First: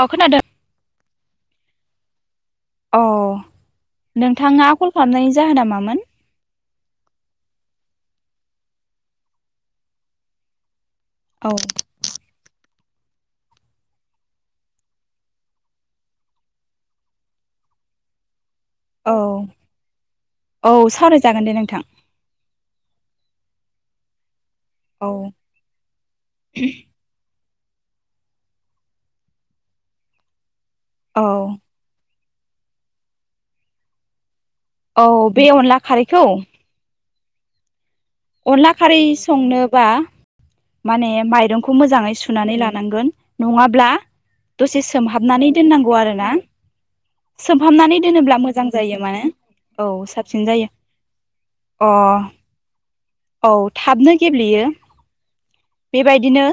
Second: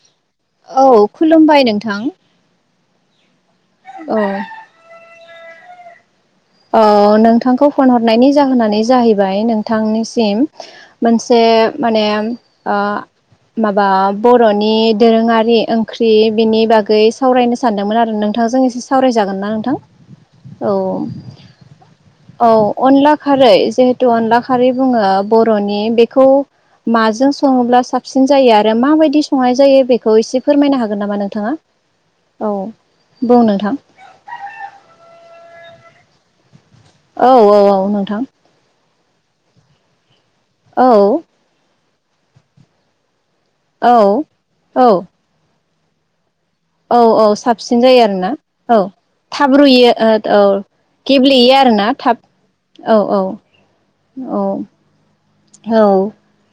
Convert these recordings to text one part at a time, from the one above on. औ खोनादों। औ खुलुमबाय नोंथां। अ औ नोंथाङा कल खालामनायनि जाहोन नामामोन। नोंथांखौ फन हरनायनि जाहोनानो जाहैबाय नोंथांनिसिम। मोनसे औ माने ओ माबा बर'नि दोरोङारि ओंख्रि बिनि बागै सावरायनो सानदोंमोन आरो नोंथांजों औ सावरायजागोन ना नोंथां औ। सावरायजागोन दे नोंथां औ अनला खारै जिहेतु अनला ख बु औ बर'नि बेखौ मों सङोब्ला साबसिन जायो आरो माबायदि संनाय जायो बेखौ एसे फोरमायनो हागोन नामा औ नोंथाङा? औ बुं नोंथां। औ बे अनला खारैखौ औ औ औ नोंथां अनला खारै संनोबा माने औ माइरंखौ मोजां मोजाङै सुनानै लानांगोन नङाब्ला औ दसे औ सोमहाबनानै दोननांगौ आरोना औ औ साबसिन जायो आरोना औ जायो माने थाब औ रूयो औ साबसिन जायो गेब्लेयो अ आरोना थाब औ थाबनो गेब्लेयो औ औ बेबायदिनो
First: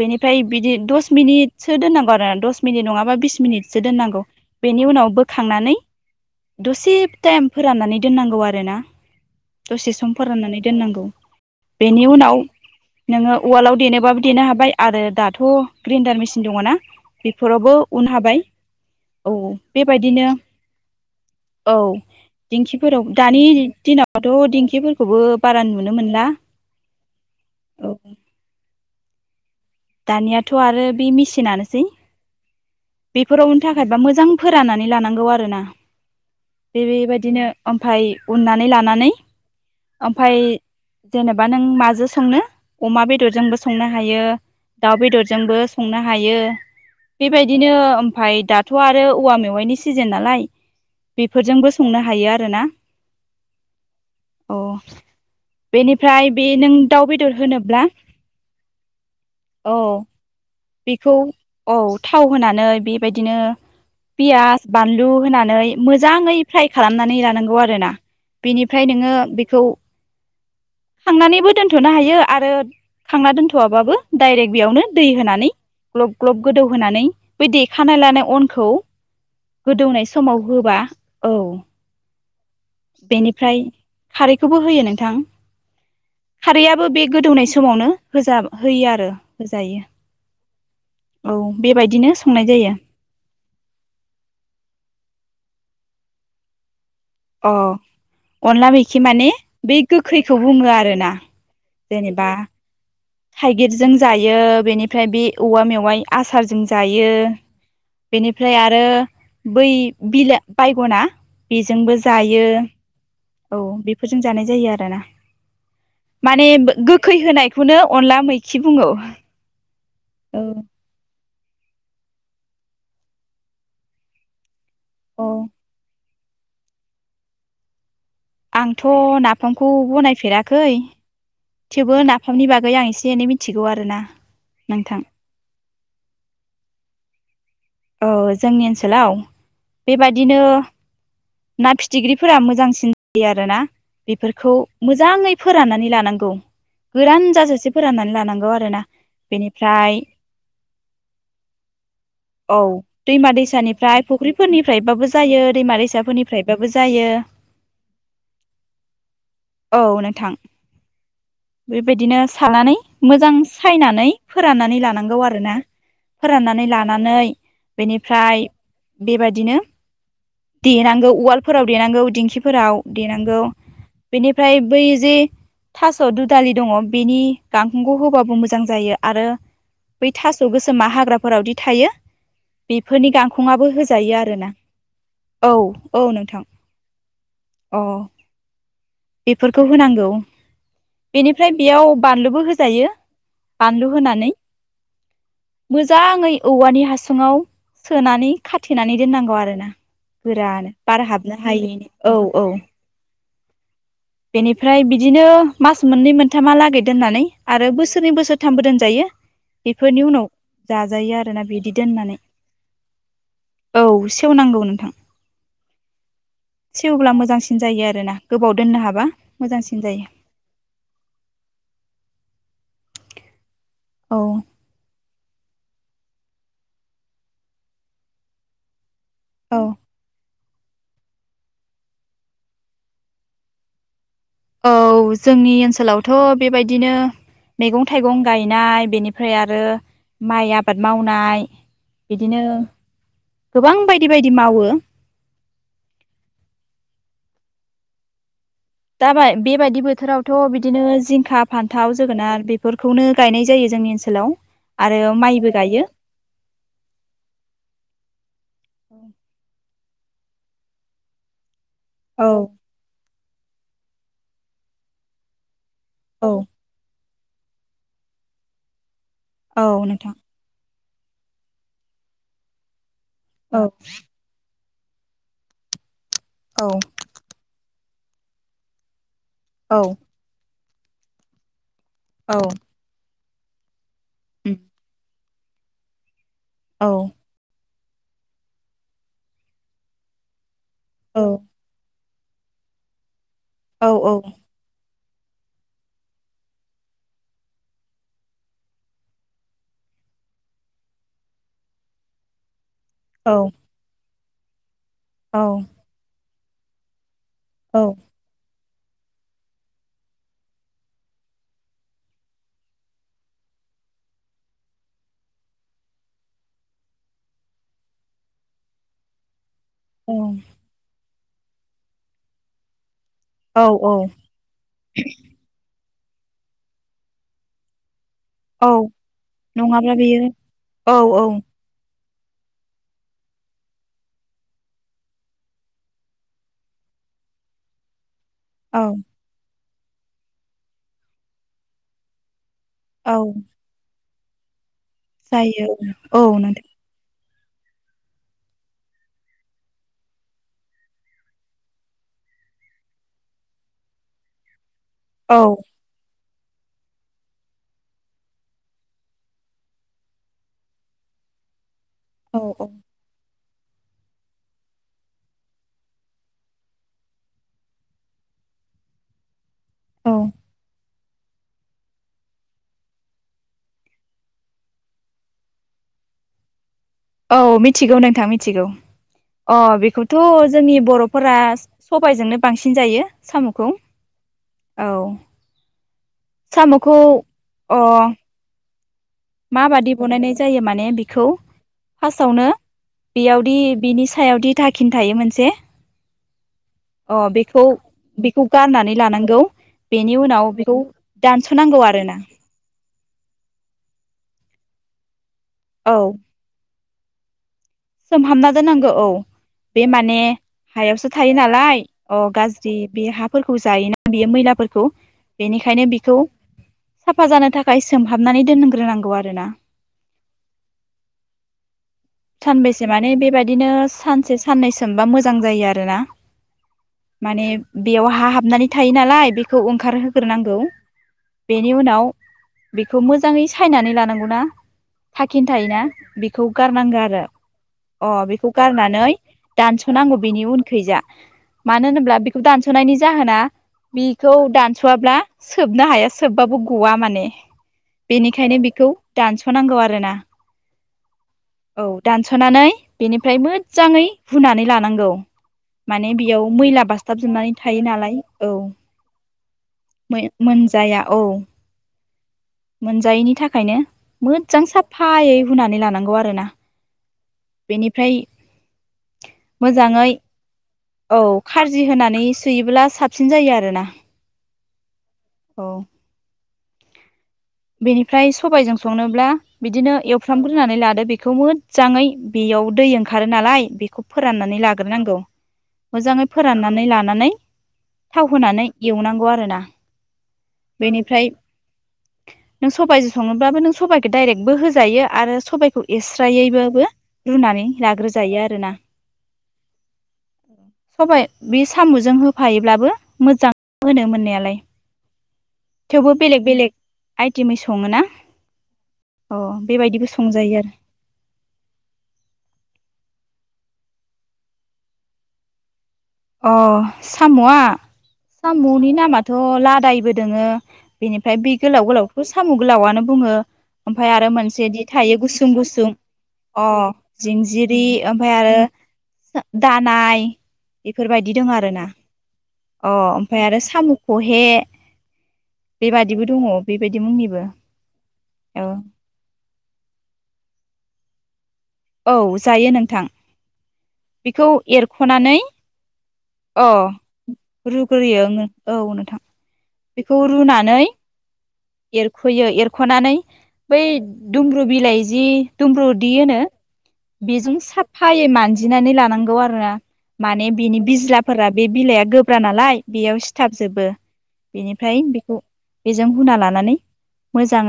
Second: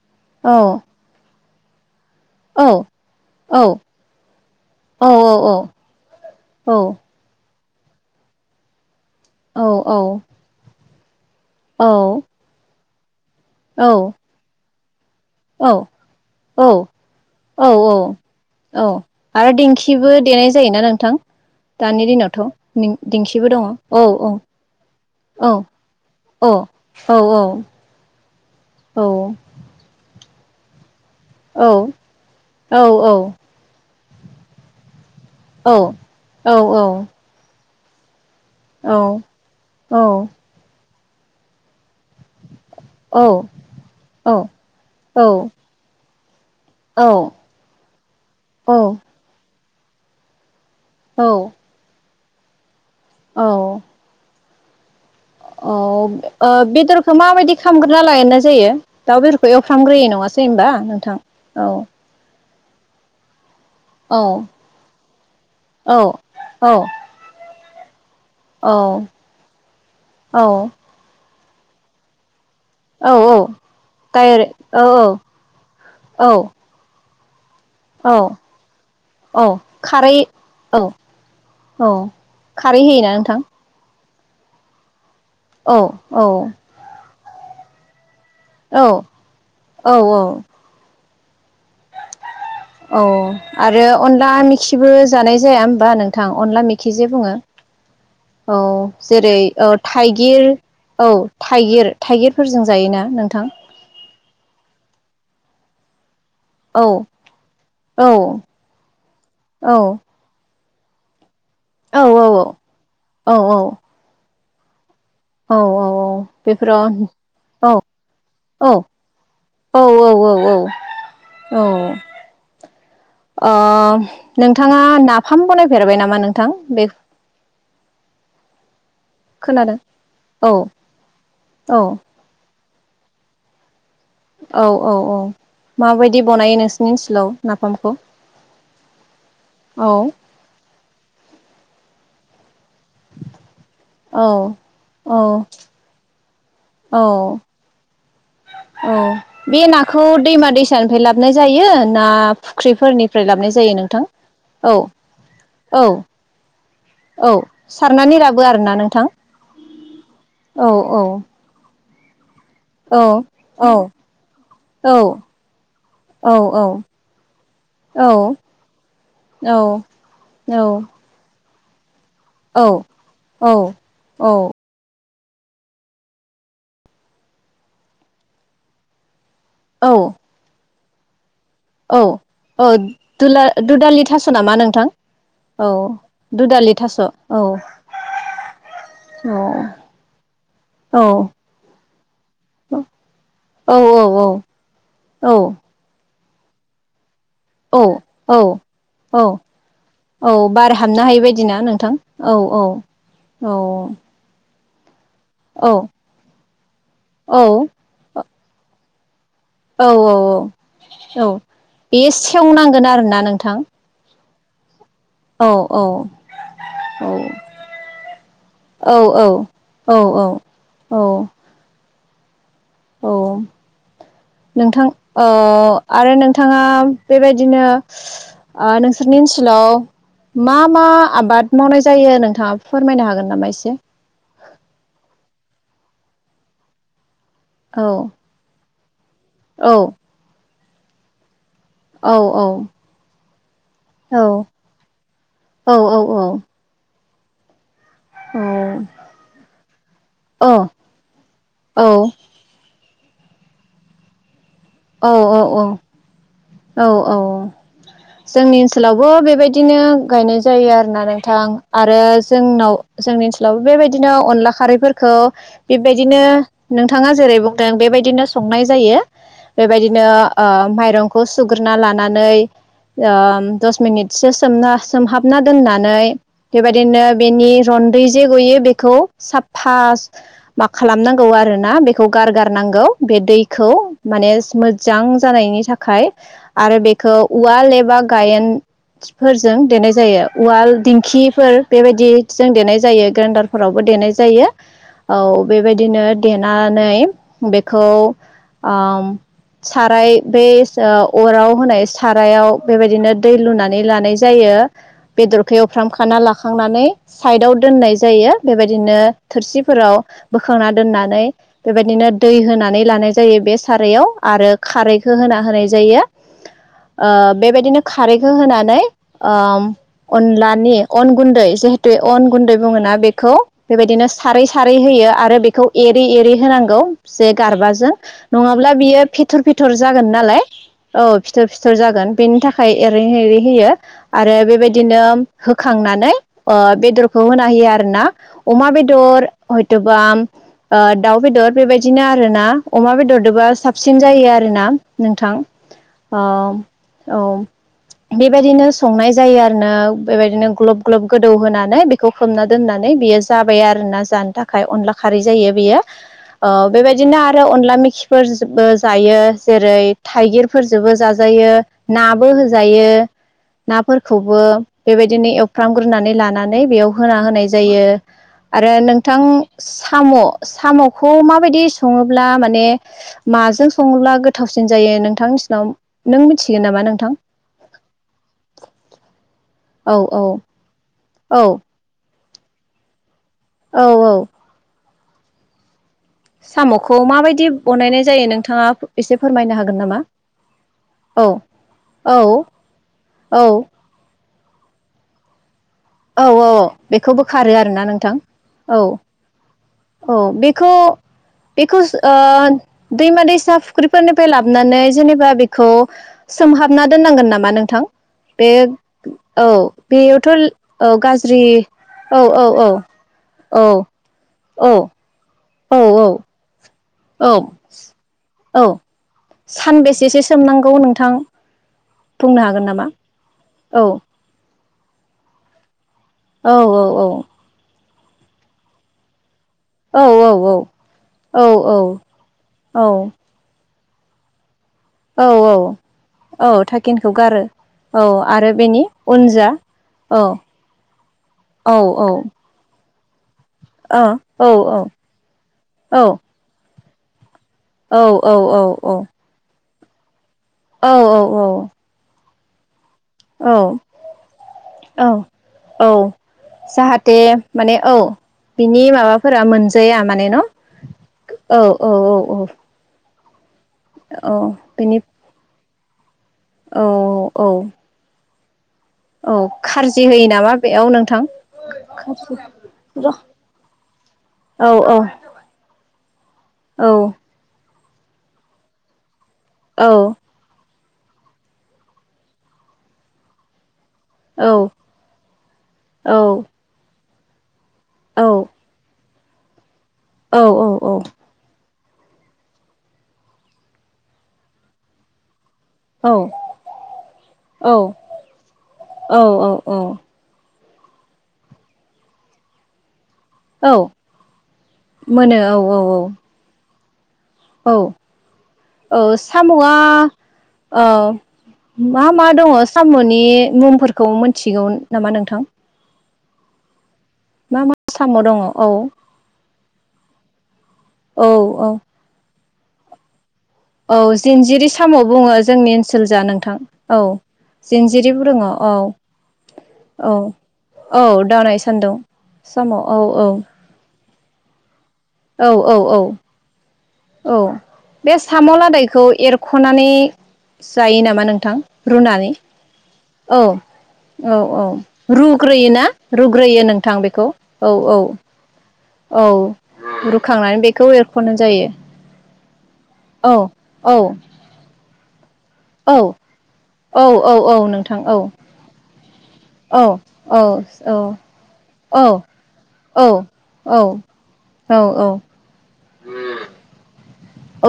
बेनिफाय बिदि औ दस मिनिटसो दोननांगौ औ दस मिनिट नङाबा बिस मिनिटसो दोननांगौ बेनि औ उनाव बोखांनानै दुसिब टाइम फोराननानै दोननांगौ आरोना दसे सम फोराननानै दोननांगौ। बेनि उनाव नोङो उवालाव औ देेनबाबो देनो हाबाय आरो। दाथ' ग्रेन्डार मेसिन दङ'ना औ बेफोरावबो उन हाबाय औ आरो दिंखिबो देनाय जायोना नोंथा औ दानि दिनावथ' दिंखिफोराव दानि दिंखिबो दङ'। औ दिनावथ' औ। दिंखिफोरखौबो औ बारा नुनो मोनला औ औ औ औ दानियाथ' आरो बि औ मेचिनानोसै। औ बेफोरावनि थाखायबा मोजां फोराननानै लानांगौ आरोना बे बेबायदिनो ओमफाय उननानै औ लानानै औ ओमफाय जेनेबा नों माजों सोंनो अमा औ बेदरजोंबो संनो हायो औ दाउ औ बेदरजोंबो संनो हायो औ बिदिनो ओमफाय दाथ' आरो औ औवा मेवाइनि सिजोन नालाय बेफोरजोंबो संनो हायो आरो आरोना औ औ अ बेनिफ्राय बे ओ नों दाउ बेदरखौ बेदर माबायदि होनोब्ला खालामामग्रोना लाय जायो दाउ बेदरखौ औ एवफ्रामग्रोयो नङा बेखौ औ थाव होनानै बिबायदिनो औ पियास बानलु होनानै औ मोजाङै औ फ्राय खालामनानै लानांगौ आरोना। औ बिनिफ्राय नोङो बेखौ औ खांनानैबो दोन्थ'नो हायो आरो औ खांना औ दोनथ'वाबाबो दाइरेक डायरेक्ट औ बेयावनो दै होनानै ग्लब औ ग्लब गोदौहोनै बै देखानाय औ लानाय अनखौ औ होदौनाय खारै समाव औ होबा औ औ खारै होयोना नोंथां बेनिफ्राय खारैखौबो होयो नोंथां। औ औ खारैआबो बे गोदौनाय समावनो होजा औ होयो आरो होजायो औ औ औ बेबाय औ आरो अनला मिखिबो जानाय जाया होमबा नोंथां अनला मि खि जे बुङो अ औ अनला मैखि माने जेरै औ बे गोखैखौ थाइगिर बुङो औ आरोना थाइगिर जेनेबा थाइगिरफोरजों जायोना नोंथां थाइगिरजों जायो बेनिफ्राय बे औवा मेवाइ आसारजों औ जायो औ बेनिफ्राय आरो बै औ बिला बायगना बेजोंबो औ जायो। औ औ जानाय जायो आरो ना। औ औ माने बेफोराव गोखै औ होनायखौनो अनला मैखि औ बुङो। औ औ औ औ औ आ नों थाङा औ नाफाम बनायफेरबाय नामा नोंथां बे आंथ' नाफामखौ खोनादों औ बनायफेराखै औ थेवबो नाफामनि बागै आं एसे एनै मिथिगौ आरोना औ औ नोंथां औ माबायदि बनायो नोंसोरनि ओनसोलाव नाफामखौ औ जोंनि ओनसोलाव औ बेबादिनो ना फिथिख्रिफोरा मोजांसिन जायो आरोना औ बेफोरखौ औ मोजाङै फोराननानै लानांगौ औ गोरान जाजासे फोराननानै ला औ बे नाखौ दैमा दैसानिफ्राय लाबोन जायो ना औ फुख्रिफोरनिफ्राय दैमा लाबोनाय जायो दैसानिफ्राय नोंथां औ फुख्रिफोरनिफ्रायबाबो जायो दैमा औ दैसाफोरनिफ्रायबाबो जायो। औ सारनानै लाबो आरो ना नोंथां? औ नोंथां औ औ बेबायदिनो सानानै मोजां औ औ सायनानै फोराननानै औ लानांगौ आरो ना औ फोराननानै लानानै औ बेनिफ्राय औ बेबायदिनो देनांगो उवाल फोराव देनांगौ दिंखिफोराव देनांगौ बेनिफ्राय बै जे था स'दुदालि दङ बेनि गांखंखौ होबाबो मोजां जायो आरो औ बै थास' गोसो मा हाग्राफोरावदि थायो औ औ बेफोरनि दुला गांखङाबो दुदालि होजायो थास' आरो ना नामा नोंथां औ औ नोंथां दुदालि थास' औ औ अ औ बेफोरखौ होनांगौ। औ बेनिफ्राय बेयाव बानलुबो औ होजायो बानलु औ होनानै मोजाङै औवानि हासुङाव औ सोनानै औ खाथेनानै औ दोननांगौ आरोना औ बार हाबनो हायै बादि ना नोंथां औ औ औ बेनिफ्राय बिदिनो औ मास मोननै मोनथामा लागै दोननानै औ आरो बोसोरनै बोसोर थामबो दोनजायो औ बेफोरनि औ उनाव जाजायो औ आरोना बिदि बेयो दोननानै सेवनांगोन आरोना नोंथां औ सेवनांगौ नोंथां औ औ सेवब्ला मोजांसिन जायो आरो ना गोबाव दोननो औ हाबा औ मोजांसिन औ जायो औ औ औ औ नोंथां ओ आरो नोंथाङा बेबायदिनो ओ नों सिनि ओनसोलाव औ मा मा आबाद मावनाय जायो नोंथाङा फोरमायनो हागोन नामा एसे? औ जोंनि ओनसोलावथ' बेबायदिनो औ मैगं थाइगं गायनाय ओमफ्राय आरो माइ आबाद मावनाय औ बिदिनो औ गोबां बायदि औ बायदि मावो औ औ औ। दा बाय बेबायदि बोथोरावथ' औ बिदिनो जिंखा औ फान्थाव जोगोनार बे फोरखौनो गायनाय जायो जोंनि ओनसोलाव आरो औ माइबो औ गायो। औ औ जोंनि ओनसोलावबो बेबायदिनो गायनाय जायो आरो ना नोंथां आरो औ जोंनाव जोंनि ओनसोलावबो बेबाय दिनो अनला खारैफोरखौ बेबायदिनो औ नोंथाङा जेरै बुंदों बेबायदिनो संनाय जायो औ बेबायदिनो नोंथां ओ माइ रंखौ सुग्रोना लानानै ओ औ दस मिनिटसो सोमना सोमहाबना दोननानै औ बेबायदिनो बेनि रन्दै जे गयो बेखौ साफा औ मा खालामनांगौ आरोना बेखौ औ गारगारनांगौ बे दै खौ माने उम मोजां जानायनि थाखाय आरो औ बेखौ उवाल ए बा गायेनफोरजों देनाय जायो उवाल औ दिंखिफोर बेबायदि जों देनाय जायो ग्रेन्डारफोरावबो औ देनाय जायो औ बेबायदिनो देनानै बेखौ आम साराय बे अराव होनाय सारायाव बेबायदिनो औ दै लुनानै लानाय जायो। बेदरखौ एवफ्राम खाना लाखांनानै साइडाव औ दोननाय जायो बेबाय दिनो थोरसिफोराव बोखांना दोननानै बेबायदिनो दै होनानै लानाय जायो। बे सारायाव आरो खारैखौ होना होनाय जायो। ओ बेबायदिनो खारैखौ होनानै ओम अनलानि अन गुन्दै जिहेतु अन गुन्दै बुङोना बे खौ औ औ बेबायदिनो सारै सारै होयो आरो बेखौ एरै एरै होनांगौ जे गारबाजों औ नङाब्ला बियो फितर फितर नङाब्ला जागोन बेयो नालाय औ फिथर फिथर जा गोन बेनि थाखाय एरै एरै होयो आरो बेबायदिनो होखांनानै ओ बे बेदरखौ होना होयो आरो ना। अमा औ बेदर हयथ'बा ओ दाउ बेदर बेबायदिनो आरोना। अमा औ बेदरदोबा साबसिन जायो आरोना नोंथां जायो अ औ नोंथां औ। [inaudible] बेबायदिनो संनाय जायो आरो ना बेबायदिनो ग्लब ग्लब गोदौ होनानै बेखौ खोबना दोननानै बे यो जाबाय आरोना जानो थाखाय अनला खारै औ जायो बियो। ओ बेबायदिनो आरो अनला मेखिफोर बो जायो जेरै थाइगिर फोरजोबो जाजायो। नाबो औ होजायो। औ नाफोरखौबो बेबायदिनो एवफ्रामग्रोनानै लानानै बेयाव होना होनाय जायो। आरो नोंथां साम' औ साम'खौ माबायदि सङोब्ला माने माजों सङोब्ला गोथावसिन जायो नोंथांनिसिनाव नों मिथिगोन नामा नों औ मिथिगौ नोंथां मिथिगौ अ औ बेखौथ' औ जोंनि बर'फोरा औ स सबायजोंनो बांसिन जायो। साम'खौ औ औ। औ साम'खौ माबायदि अ बनायनाय जायो नोंथाङा एसे फोरमायनो हागोन माबादि नामा? बनायनाय जायो माने बेखौ औ औ फासावनो औ बेयावदि बिनि सायाव दि दाखिन थायो मोनसे औ औ अ बोखारो बेखौ आरोना नोंथां बेखौ औ गारनानै लानांगौ। बेनि औ उनाव बेखौ दानस'नांगौ बेखौ ओ आरोना दैमा दैसा फुख्रिफोरनिफ्राय ला बनानै जेनेबा बेखौ औ सोमहाबना दोननांगोन नामा नों थां सोमहाबना बे दोननांगौ औ बे माने बेयावथ' हायावसो थायो नालाय अ औ गाज्रि बे हाफोरखौ औ जायोना बेयो मैलाफोरखौ औ बेनिखायनो बिखौ साफा औ जानो थाखाय सोमहाबनानै औ दोनग्रोनांगौ आरोना सानबेसेसो सोमनांगौ नोंथां बुंनो हागोन नामा? सानबैसे माने बेबादिनो औ सानसे साननै सोमबा मोजां जायो आरोना औ औ औ माने बेयाव हा हाबनानै थायो नालाय बे खौ औ ओंखारहोग्रोनांगौ बेनि उनाव औ बेखौ मोजाङै सायनानै लानांगौ ना औ थाखि औ थायोना बेखौ औ गारनांगोन थाकिनखौ आरो आरो गारो औ अ बेखौ आरो बेनि गारनानै उनजा दानस'नांगौ बेनि औ उनखैजा औ मानो औ ओ होनोब्ला बेखौ दानस'नायनि जाहोना औ बिखौ औ दानस'वाब्ला सोबनो औ हाया सोबबाबो गवा माने औ बेनिखायनो बेखौ दानस'नांगौ आरोना औ औ औ औ दानस'नानै बेनिफ्राय मोजाङै रुनानै औ लानांगौ औ माने बेयाव मैला जाहाथे बासथाबजोबनानै माने थायो औ नालाय औ बिनि माबाफोरा मोनजाया माने न' औ औ औ औ मोनजायैनि थाखायनो औ मोजां बेनि साफायै हुनानै लानांगौ आरो ना औ औ औ खारजि मोजाङै होयो नामा बेयाव औ नोंथां? खारजि होनानै सुयोबोला साबसिन जायो आरोना [unintelligible] औ औ औ औ बेनिफ्राय सबायजों संनोब्ला औ बिदिनो एवफ्रामग्रोनानै ला दो आरो बेखौ मोजाङै बेयाव दै ओंखारो नालाय बेखौ फोराननानै लाग्रोनांगौ औ मोजाङै फोराननानै लानानै औ थाव होनानै एवनांगौ आरोना औ औ औ बेनिफ्राय नों सबाइजों संनोब्लाबो नों सबाइखौ डाइरेक्टबो होजायो आरो सबायखौ खौ औ एस्रायैबाबो रुनानै लाग्रोजायो आरोना अ सबाय बे साम'जों होफायोब्लाबो मोजां औ मोनो मोननायालाय मोनो औ औ थेवबो औ बेलेग बेलेग थिमै औ सङो ना औ साम'आ आरो औ मा मा दङ' साम'नि मुंफोरखौ मोनथिगौ नामा नोंथां? अ साम'आ मा मा साम' दङ औ साम'नि नामाथ' थह लादायबो दोङो औ बेनिफ्राय बे औ गोलाव गोलावखौथ' साम' गोलावानो बुङो औ ओमफ्राय आरो जिन्जिरि मोनसेदि साम' थायो बुङो गुसुं जोंनि गुसुं ओनसोल जा नोंथां अ औ जिंजिरि जिन्जिरिबो ओमफ्राय दङ आरो औ औ दानाय औ बेफोरबायदि दं दावनाय आरो ना सान्दुं साम' औ अ औ ओमफ्राय आरो साम' खहे औ औ औ बेबादिबो दङ बेबायदि औ मुंनिबो बे साम' औ लादायखौ एरख'नानै जायो नामा नोंथां? औ रुनानै जायो नोंथां औ औ बेखौ औ एरख'नानै रुग्रोयो ना रुग्रोयो अ नोंथां बेखौ औ औ रुग्रोयो औ नोंथां औ बेखौ रुखांनानै रुनानै बेखौ एरख'नाय जायो एरख'यो एरख'नानै औ बै औ दुमब्रु बिलाइ जि औ दुमब्रुदि होनो औ औ बेजों औ नोंथां औ साफायै मानजिनानै लानांगौ आरोना औ औ माने बिनि औ बिज्लाफोरा बे बिलाइआ औ गोब्रा नालाय औ बेयाव सिथाबजोबो बेनिफ्राय बेखौ बेजों हुना ला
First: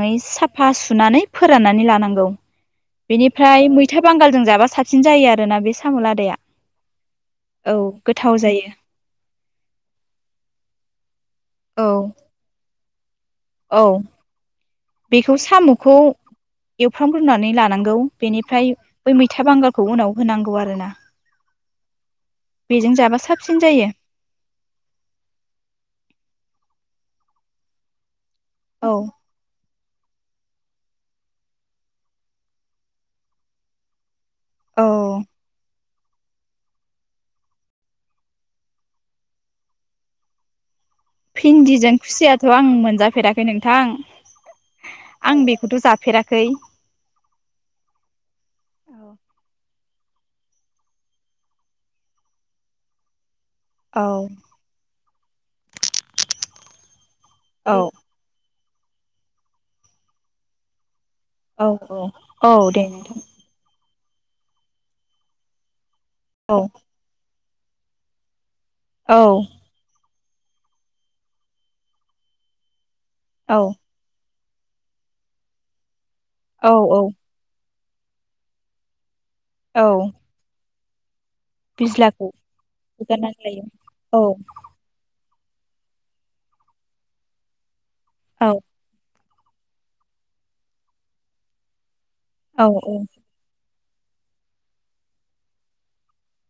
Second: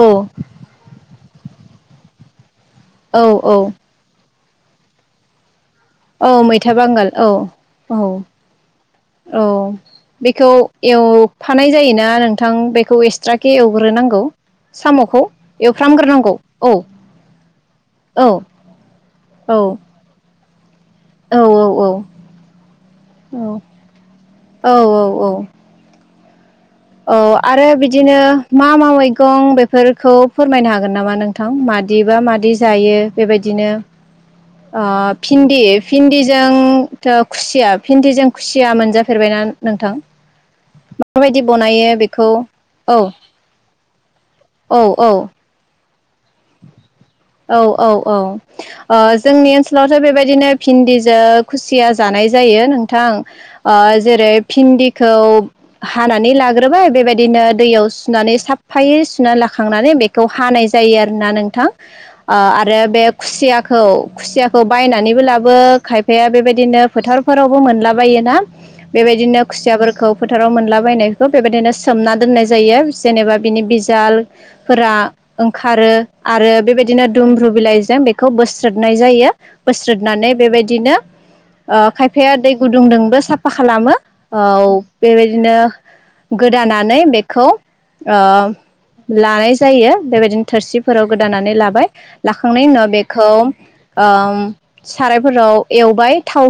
औ साफा सुनानै फोराननानै लानांगौ औ औ बेनिफ्राय मैथा बांगालजों जाबा साबसिन जायो आरोना बे साम' औ लादाया मैथा बांगाल औ औ गोथाव जायो औ बेखौ एव- फानाय औ जायोना नोंथां बेखौ एक्सट्राके औ एवग्रोनांगौ साम'खौ बेखौ साम'खौ एवफ्रामग्रोनांगौ औ एवफ्रामग्रोनानै लानांगौ औ बेनिफ्राय बै मैथा औ बांगालखौ उनाव होनांगौ आरो ना औ बेजों जाबा औ साबसिन जायो। औ औ औ औ आरो बिदिनो मा मा औ मैगं बे- फोरखौ फोरमायनो हागोन नामा नोंथां मादिबा मादि जायो बेबायदिनो अ औ भिनदि भिन्दिजोंथ' खुसिया भिन्दिजों खुसिया मोनजाफेरबायना नोंथां? माबाय भिन्दिजों खुसियाथ' आं मोनजाफेराखै नोंथां औ औ आं बेखौथ' जा- फेराखै औ औ औ ओ जोंनि ओन सोलावथ' बेबायदिनो भिन्दिजों खुसिया जानाय जायो नोंथां ओ जेरै भिन्दिखौ हानानै लाग्रोबाय बेबाय- दिनो औ दैयाव सुनानै साफफायै सुनानै लाखांनानै बेखौ हानाय जायो आरो ना औ नोंथां औ आरो दे बे नोंथां खुसियाखौ खुसियाखौ बायनानैबो लाबो खाय- फाया बेबायदिनो फोथारफोरावबो मोनला बायोना औ बेबायदिनो खुसियाफोरखौ फोथाराव मोनलाबायनायखौ बेबायाददिनो सोमना दोननाय जायो जेनेबा औ बिनि बिजाल फोरा ओंखारो आरो औ औ बेबायदिनो दुमर्रु बिलाइ जों बेखौ बोस्रोदनाय जायो औ बोस्रोदनानै बेबायदिनो ओ बिज्लाखौ खायफाया दै गुदुंदोंबो हुगारनानै साफा लायो खालामो औ बेबाय दिनो गोदानानै बेखौ ओ औ लानाय जायो बेबायदिनो थोरसिफोराव गोदानानै लाबाय लाखांनायनि औ उनाव औ बेखौ ओम सारायफोराव एवबाय थाव